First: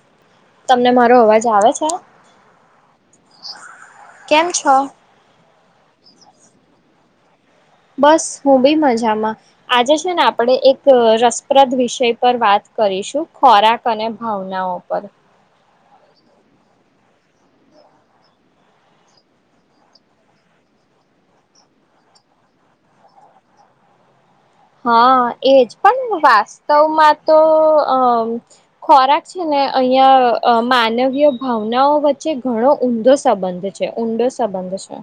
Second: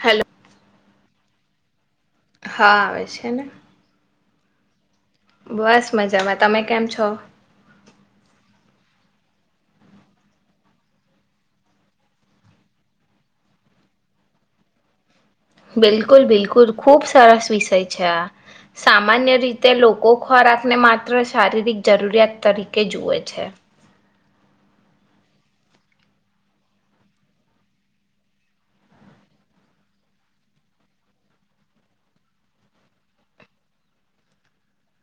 Hello તમને મારી અવાજ આવે છે? હા આવે છે ને કેમ છો? બસ મજામાં, તમે કેમ છો? બસ હું બી મજામાં આજે છે, ને આપણે એક રસપ્રદ વિષય પર વાત કરીશું ખોરાક અને ભાવનાઓ પર બિલકુલ બિલકુલ ખુબ સરસ વિષય છે, આ સામાન્ય રીતે લોકો ખોરાકને માત્ર શારીરિક જરૂરિયાત તરીકે જુએ છે. હા એજ પણ વાસ્તવમાં તો અ ખોરાક છે, ને અહં માનવીય ભાવનાઓ વચ્ચે ઘણો ઊંધો સંબંધ છે ઊંડો સંબંધ છે.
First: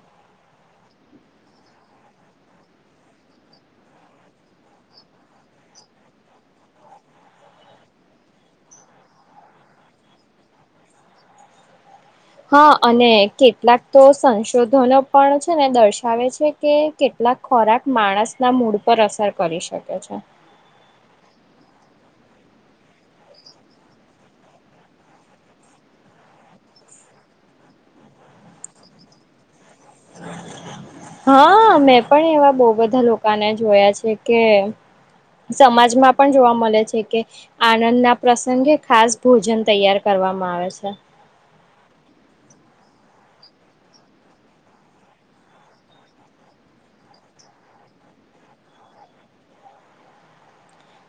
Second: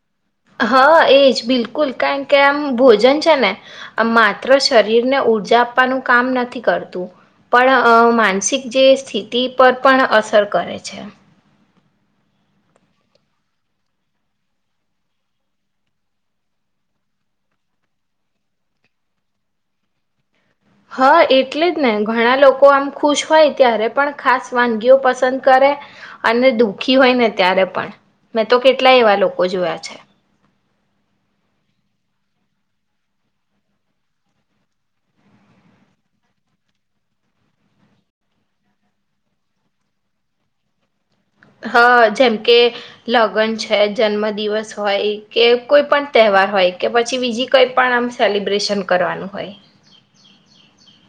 હા એજ બિલકુલ કારણ કે આમ ભોજન છે, ને આ માત્ર શરીરને ઉઊર્જા આપવાનું કામ નથી કરતું પણ માનસિક જે સ્થિતિ પર પણ અસર કરે છે. હા અને કેટલાક તો સંશોધનો પણ છે ને દર્શાવે છે, કે કેટલાક ખોરાક માણસના મૂડ પર અસર કરી શકે છે. હા એટલે જ ને ઘણા લોકો આમ ખુશ હોય ત્યારે પણ ખાસ વાનગીઓ પસંદ કરે અને દુઃખી હોય ને ત્યારે પણ મેં તો કેટલા એવા લોકો જોયા છે. હા, મેં પણ એવા બહ બધા લોકોને જોયા છે, કે સમાજમાં પણ જોવા મળે છે કે આનંદ ના પ્રસંગે ખાસ ભોજન તૈયાર કરવામાં આવે છે. હા જેમ કે લગ્ન છે, જન્મ દિવસ હોય કે કોઈ પણ તહેવાર હોય કે પછી બીજી કઈ પણ આમ સેલિબ્રેશન કરવાનું હોય,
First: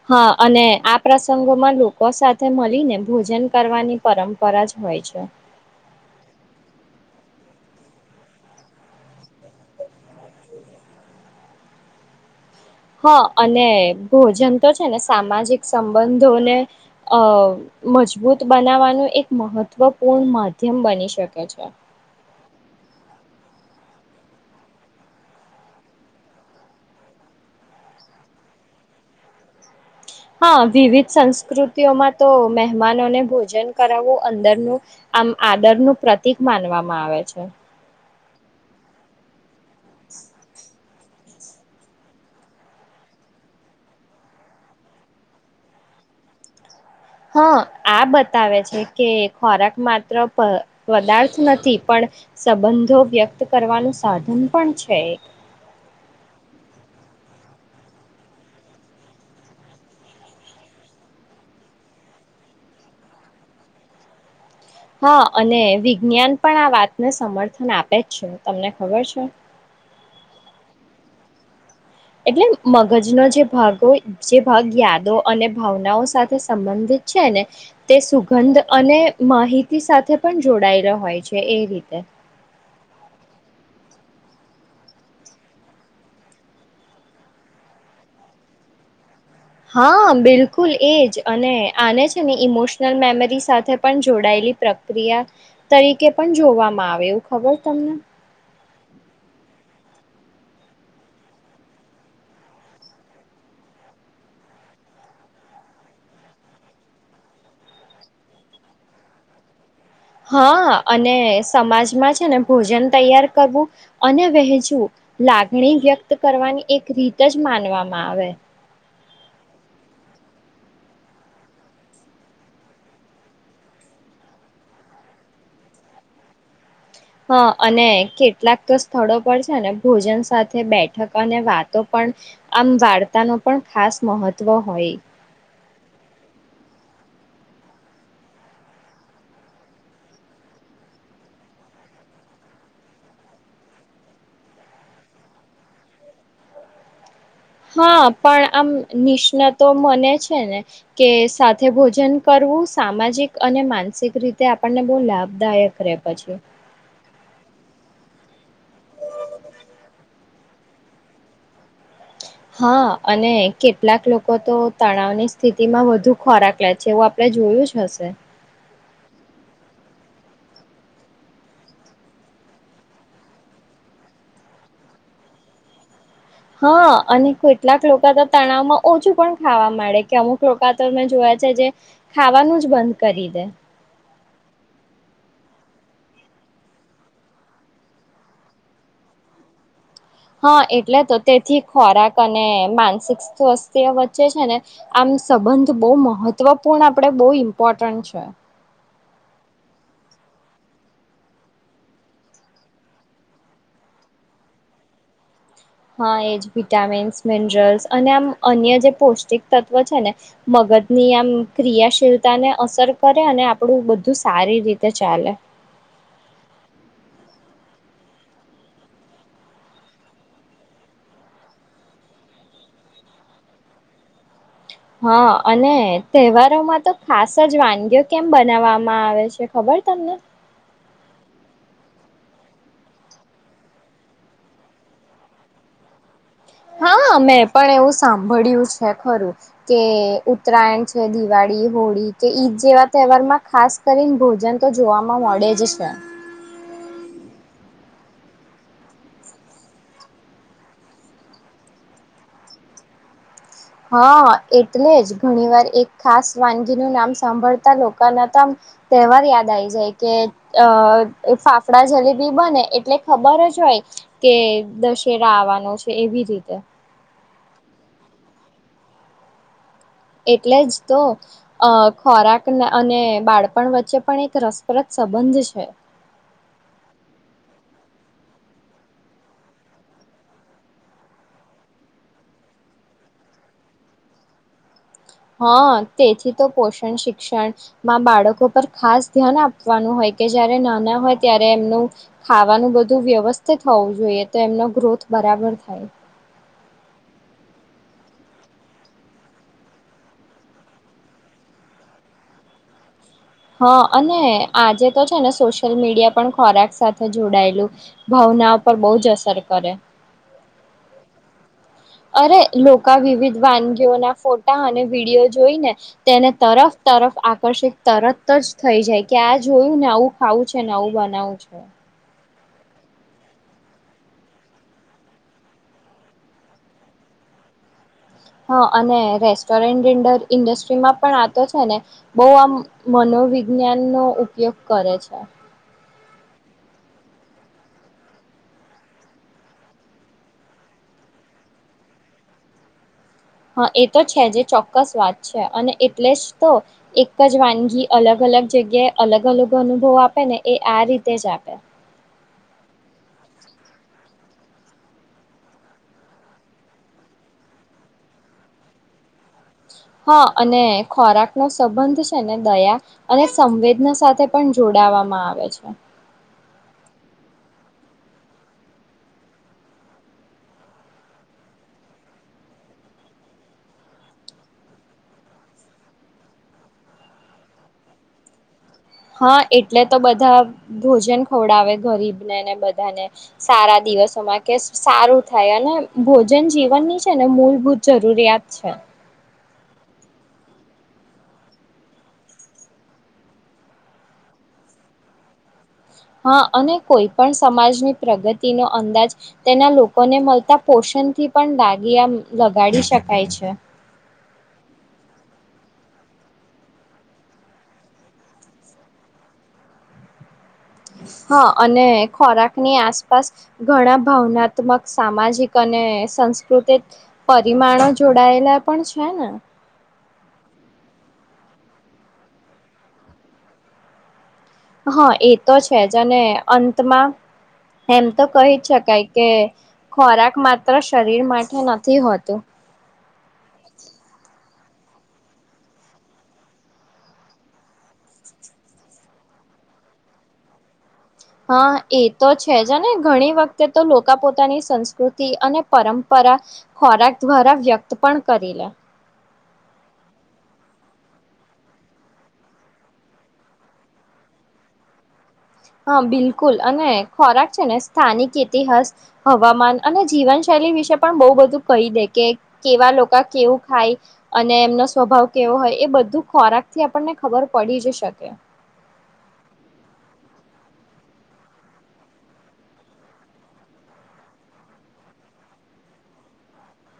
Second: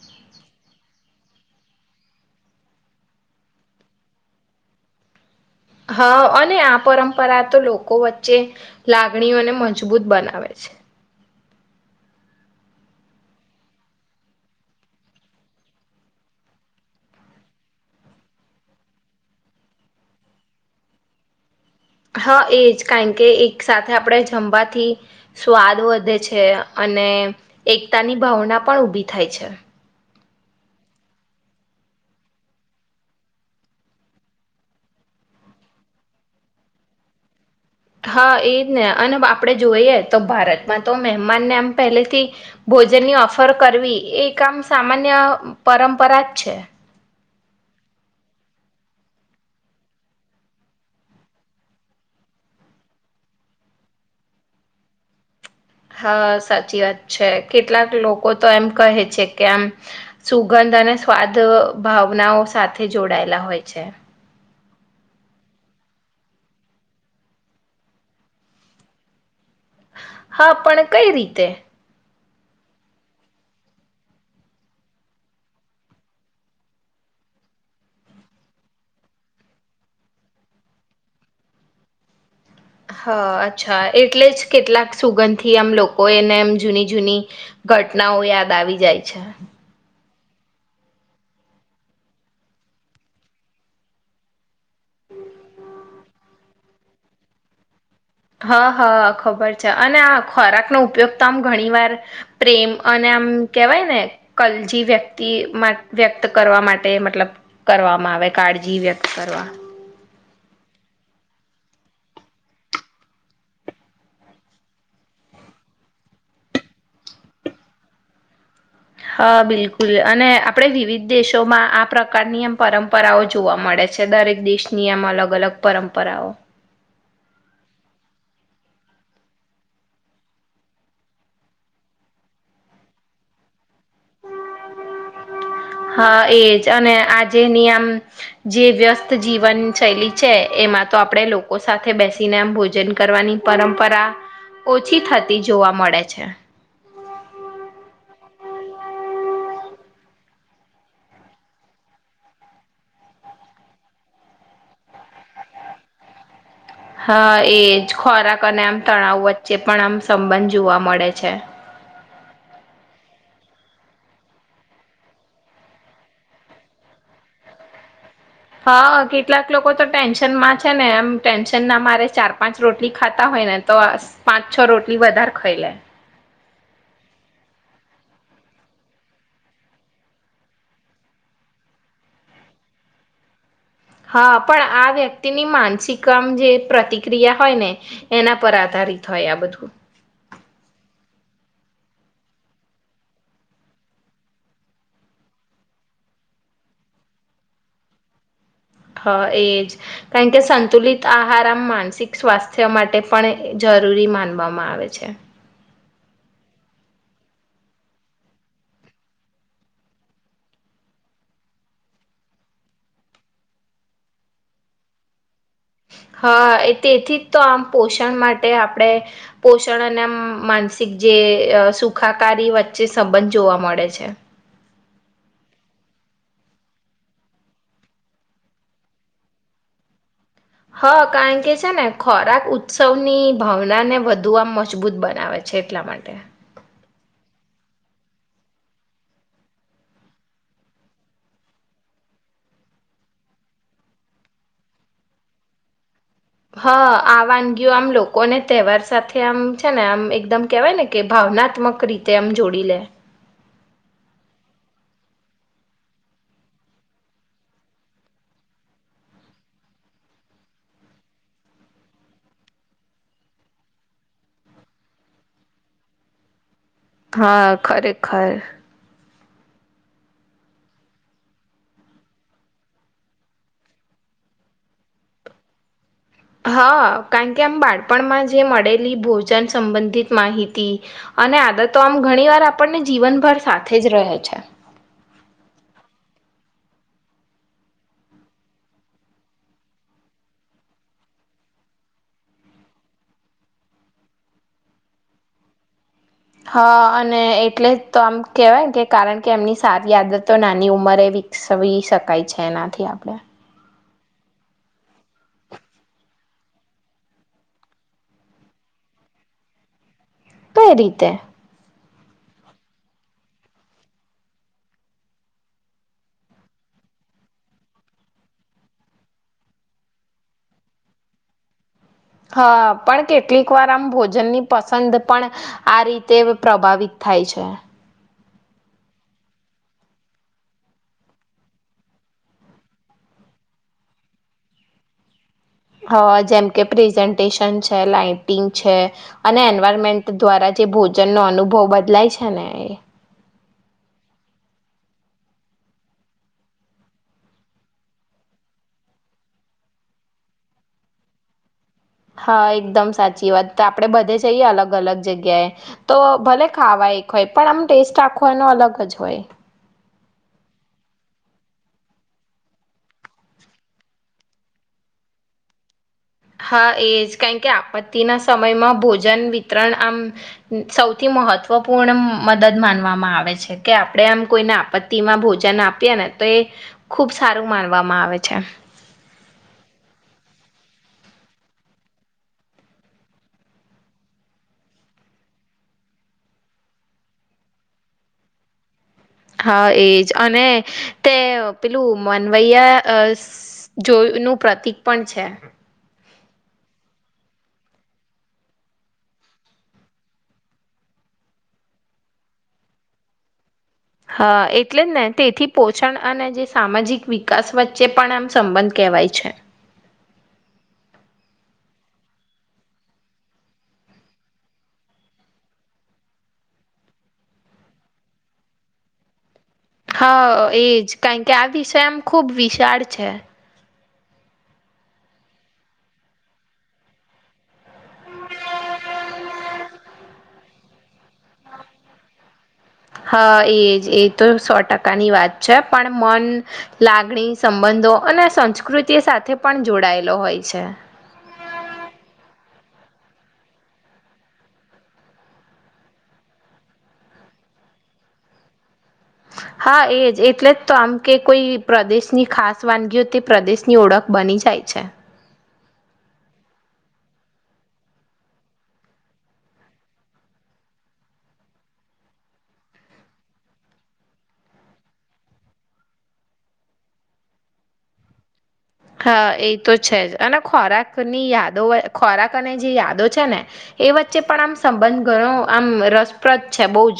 હા, અને આ પ્રસંગોમાં લોકો સાથે મળીને ભોજન કરવાની પરંપરા જ હોય છે. હા, અને આ પરંપરા તો લોકો વચ્ચે લાગણીઓ અને મજબૂત બનાવે છે. હા, અને ભોજન તો છે ને સામાજિક સંબંધોને અ મજબૂત બનાવવાનું એક મહત્વપૂર્ણ માધ્યમ બની શકે છે. તો એજ કારણ કે એક સાથે આપણે જમવાથી સ્વાદ વધે છે, અને એકતાની ભાવના પણ ઉભી થાય છે. હા, વિવિધ સંસ્કૃતિઓમાં તો મહેમાનોને ભોજન કરાવવું અંદરનું આમ આદર નું પ્રતિક માનવામાં આવે છે. હા, એજ ને અને બાપ આપણે જોઈએ તો ભારતમાં તો મહેમાનને આમ પહેલેથી ભોજનની ઓફર કરવી એ એક આમ સામાન્ય પરંપરા જ છે. હા, આ બતાવે છે કે ખોરાક માત્ર પદાર્થ નથી પણ સંબંધો વ્યક્ત કરવાનું સાધન પણ છે. હા, સાચી વાત છે કેટલાક લોકો તો એમ કહે છે કે આમ સુગંધ અને સ્વાદ ભાવનાઓ સાથે જોડાયેલા હોય છે. હા, અને વિજ્ઞાન પણ આ વાતને સમર્થન આપે જ છે તમને ખબર છે. હા પણ કઈ રીતે? એટલે મગજનો જે ભાગો જે ભાગ યાદો અને ભાવનાઓ સાથે સંબંધિત છે, ને તે સુગંધ અને માહિતી સાથે પણ જોડાયેલો હોય છે, એ રીતે હ અચ્છા એટલે જ કેટલાક સુગંધ થી આમ લોકો એને એમ જૂની જૂની ઘટનાઓ યાદ આવી જાય છે. હા, બિલકુલ એજ અને આને છે ને ઇમોશનલ મેમરી સાથે પણ જોડાયેલી પ્રક્રિયા તરીકે પણ જોવામાં આવે એવું ખબર તમને હા હા ખબર છે અને આ ખોરાકનોો ઉપયોગ તો આમ ઘણી વાર પ્રેમ અને આમ કેહેવાય ને કલજી વ્યક્તિ વ્યક્ત કરવા માટે મતલબ કરવામાં આવે કાળજી વ્યક્ત કરવા હા, અને સમાજમાં છે ને ભોજન તૈયાર કરવું અને વહેંચવું લાગણી વ્યક્ત કરવાની એક રીત જ માનવામાં આવે. હા, બિલકુલ અને આપણે વિવિધ દેશોમાં આ પ્રકારની આમ પરંપરાઓ જોવા મળે છે દરેક દેશની આમ અલગ અલગ પરંપરાઓ. હા, અને કેટલાક તો સ્થળો પર છે ને ભોજન સાથે બેઠક અને વાતો પણ આમ વાર્તા ન પણ ખાસ મહત્વ હોય. હા, એજ અને આજેની આમ જે વ્યસ્ત જીવન શૈલી છે, એમાં તો આપણે લોકો સાથે બેસીને આમ ભોજન કરવાની પરંપરા ઓછી થતી જોવા મળે છે. હા, પણ આમ નિષ્ણાતો મને છે ને કે સાથે ભોજન કરવું સામાજિક અને માનસિક રીતે આપણને બહુ લાભદાયક રે પછી હા, એજ ખોરાક અને આમ તણાવ વચ્ચે પણ આમ સંબંધ જોવા મળે છે. હા, અને કેટલાક લોકો તો તણાવની સ્થિતિમાં વધુ ખોરાક લે છે એવું આપે જોયું જ હશે. હા, કેટલાક લોકો તો ટેન્શન માં છે ને એમ ટેન્શન ના મારે ચાર પાંચ રોટલી ખાતા હોય ને તો પાંચ છ રોટલી વધારે ખાઈ લે હા, અને કેટલાક લોકો તો તણાવમાં ઓછું પણ ખાવા માંડે કે અમુક લોકો તો મેં જોયા છે, જે ખાવાનું જ બંધ કરી દે હા, પણ આ વ્યક્તિની માનસિકમ જે પ્રતિક્રિયા હોય ને એના પર આધારિત હોય આ બધું. હા, એટલે તો તેથી ખોરાક અને માનસિક સ્વાસ્થ્ય વચ્ચે છે ને આમ સંબંધ બહુ મહત્વપૂર્ણ આપણેે બહુ ઇમ્પોર્ટન્ટ છે. હા, એજ કારણ કે સંતુલિત આહાર આમ માનસિક સ્વાસ્થ્ય માટે પણ જરૂરી માનવામાં આવે છે. હા, એજ વિટામિન્સ મિનરલ્સ અને આમ અન્ય જે પૌષ્ટિક તત્વ છે ને મગજની આમ ક્રિયાશીલતા ને અસર કરે અને આપણું બધું સારી રીતે ચાલે. હા, એ તેથી જ તો આમ પોષણ માટે આપણે પોષણ અને આમ માનસિક જે સુખાકારી વચ્ચે સંબંધ જોવા મળે છે. હા અને તહેવારોમાં તો ખાસ જ વાનગીઓ કેમ બનાવવામાં આવે છે ખબર તમને? હા કારણ કે છે ને ખોરાક ઉત્સવની ભાવના ને વધુ આમ મજબૂત બનાવે છે એટલા માટે. હા મેં પણ એવું સાંભળ્યું છે ખરું કે ઉતરાયણ છે દિવાળી હોળી કે ઈદ જેવા તહેવારમાં ખાસ કરીને ભોજન તો જોવાવામાં મળે જ છે. હા આ વાનગીયો આમ લોકોને તહેવાર સાથે આમ છે ને આમ એકદમ કેવાય ને કે ભાવનાત્મક રીતે આમ જોડી લે. હા એટલે જ ઘણી વાર એક ખાસ વાનગીનું નામ સાંભળતા લોકોના તો તહેવાર યાદ આવીઈ જાય કે અ ફાફડા જલેબી બને એટલે ખબર જ હોય કે દશેરા આવવાનો છે એવી રીતે. હા ખરેખર. એટલે જ તો અ ખોરાક અને બાળપણ વચ્ચે પણ એક રસપ્રદ સંબંધ છે. હા કારણ કે આમ બાળપણમાં જે મળેલી ભોજન સંબંધિત માહિતી અને આદતો આમ ઘણી વાર આપણને જીવનભર સાથે જ રહે છે. હા તેથી તો પોષણ શિક્ષણમાં બાળકો પર ખાસ ધ્યાન આપવાનું હોય કે જયારે નાના હોય ત્યારે એમનું ખાવાનું બધું વ્યવસ્થિત થવું જોઈએ તો એમનો ગ્રોથ બરાબર થાય. હા અને એટલે તો આમ કેહેવાય કે કારણ કે એમની સારી આદત તો નાની ઉંમરે વિકસાવ શકાય છે એનાથી આપણે. હ અને આજે તો છે ને સોશિયલ મીડિયા પણ ખોરાક સાથે જોડાયેલું ભાવના પર બહુ જ અસર કરે. કઈ રીતે અરે લોકો વિવિધ વાનગીઓના ફોટા અને વિડીયો જોઈને તેને તરફ તરફ આકર્ષિત તરત જ થઈ જાય કે આ જોયું ને આવું ખાવું છે ને આવું બનાવું છે. હા પણ કેટલીક વાર આમ ભોજનની પસંદ પણ આ રીતે પ્રભાવિત થાય છે. હા અને રેસ્ટોરન્ટન્ડર ઇન્ડસ્ટ્રીમાં પણ આતો છે ને બહ આમ મનોવિજ્ઞાનનો ઉપયોગ કરે છે. હ જેમ કે પ્રેઝન્ટેશન છે લાાઈટિંગ છે અને એન્વારમેન્ટ દ્વારા જે ભોજનનો અનુભવ બદલાય છે ને એ. હા એ તો છે જે ચોક્કસ વાત છે અને એટલે જ તો એક જ વાનગી અલગ-અલગ જગ્યાએ અલગ-અલગ અનુભવ આપે ને એ આ રીતે જ આપે. હા એકદમ સાચી વાત આપડે બધે જઈએ અલગ અલગ જગ્યાએ તો ભલે ખાવા એક હોય પણ આમ ટેસ્ટ આખો એનો અલગ જ હોય. હા અને ખોરાક નો સંબંધ છે ને દયા અને સંવેદના સાથે પણ જોડાવામાં આવે છે. હા એ જ કણ કે આપત્તિના સમયમાં ભોજન વિતરણ આમ સૌથી મહત્વપૂર્ણ મદદ માનવામાં આવે છે કે આપણે આમ કોઈને આપત્તિમાં ભોજન આપીએ ને તો એ ખૂબ સારું માનવામાં આવે છે. હા એટલે તો બધા ભોજન ખવડાવે ગરીબને ને બધાને સારા દિવસોમાં કે સારું થાય અને ભોજન જીવનની છે ને મૂળભૂત જરૂરિયાત છે. હા એજ અને તે પેલું મનવૈયા જોનું પ્રતિક પણ છે. હા અને કોઈ પણ સમાજની પ્રગતિનો અંદાજ તેના લોકોને મળતા પોષણથી પણ દાગ લગાડી શકાય છે. હા એટલે જ ને તેથી પોષણ અને જે સામાજિક વિકાસ વચ્ચે પણ આમ સંબંધ કહેવાય છે. હા અને ખોરાકની આસપાસ ઘણા ભાવનાત્મક સામાજિક અને સંસ્કૃતિક પરિમાણો જોડાયેલા પણ છે ને. હા એજ કારણ કે આ વિષય આમ ખુબ વિશાળ છે. હા એ તો છે જ અને અંતમાં એમ તો કહી જ શકાય કે ખોરાક મા [unintelligible] હા એજ એ તો સો ટકા [unintelligible] કાની વાત છે પણ મન લાગણી સંબંધો અને સંસ્કૃતિ સાથે પણ જોડાયેલો હોય છે. હા એ તો છે જ ઘણી વખતે તો લોકા પોતાની સંસ્કૃતિ અને પરંપરા ખોરાક દ્વારા વ્યક્ત પણ કરી લે. હા એજ એટલે જ તો આમ કે કોઈ પ્રદેશની ખાસ વાનગી હો તે પ્રદેશની ઓળખ બની જાય છે. હા બિલકુલ અને ખોરાક છે ને સ્થાનિક ઇતિહાસ હવામાન અને જીવનશૈલી વિશે પણ બહુ બધું કહી દે કે કેવા લોકો કેવું ખાય અને એમનો સ્વભાવ કેવો હોય એ બધું ખોરાક થી આપણને ખબર પડી જ શકે. હા એ તો છે જ અને ખોરાકની યાદો ખોરાક અને જે યાદો છે ને એ વચ્ચે પણ આમ સંબંધ ઘણો આમ રસપ્રદ છે બહુ જ.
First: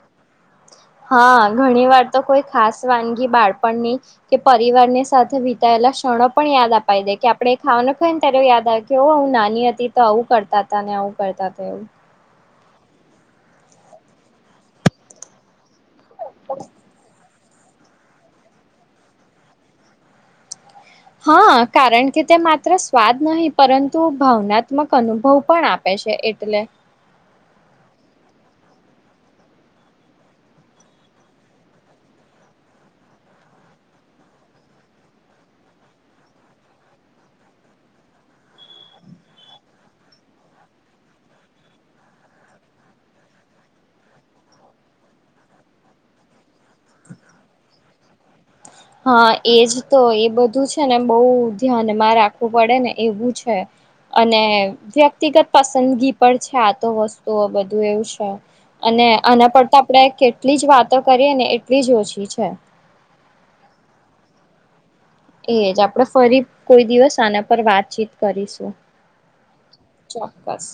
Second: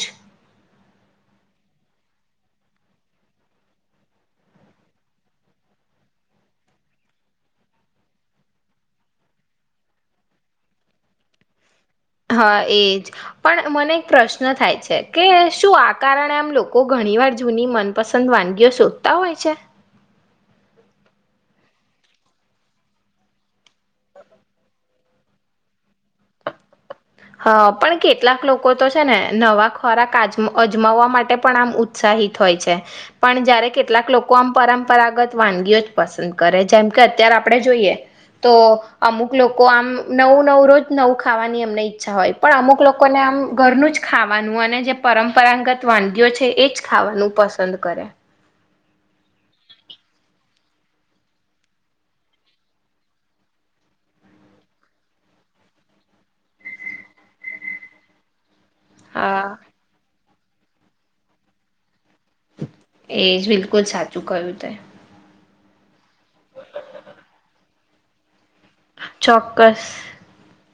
હા ઘણી વાર તો કોઈ ખાસ વાનગી બાળપણની કે પરિવારની સાથે વિતાયેલા ક્ષણો પણ યાદ અપાઈ દે કે આપડે ખાવાને ખ ને ત્યારે યાદ આવે કેું નાની હતી તો આવું કરતા હતા આવું કરતા હતા એવું. હા એજ પણ મને એક પ્રશ્ન થાય છે કે શું કારણે આમ લોકો ઘણી વાર જૂની મનપસંદ વાનગીઓ શોધતા હોય છે? હા કારણ કે તે માત્ર સ્વાદ નહીં પરંતુ ભાવનાત્મક અનુભવ પણ આપે છે એટલે હા પણ કેટલાક લોકો તો છે ને નવા ખોરાક અજમાવવા માટે પણ આમ ઉત્સાહિત હોય છે પણ જયારે કેટલાક લોકો આમ પરંપરાગત વાનગીઓ જ પસંદ કરે જેમ કે અત્યારે આપડે જોઈએ તો અમુક લોકો આમ નવું-નવું રોજ નવું ખાવાની અમને અચ્છા હોય પણ અમુક લોકોને આમ ઘરનું જ ખાવાનું અને જે પરંપરાગત વાનગીઓ છે એ જ ખાવાનું પસંદ કરે. હા એજ તો એ બધું છે ને બહુ ધ્યાનમાં રાખવું પડે ને એવું છે અને વ્યક્તિગત પસંદગી પણ છે આ તો વસ્તુઓ બધું એવું છે. અને હા આના પર તો આપડે એટલી જ વાતો કરીએ ને એટલી જ ઓછી. છે એજ બિલકુલ. જ સાચું કહ્યું તે એજ આપણેે ફરી કોઈ દિવસ આના પર વાતચીત કરીશું ચોક્કસ ચોક્કસ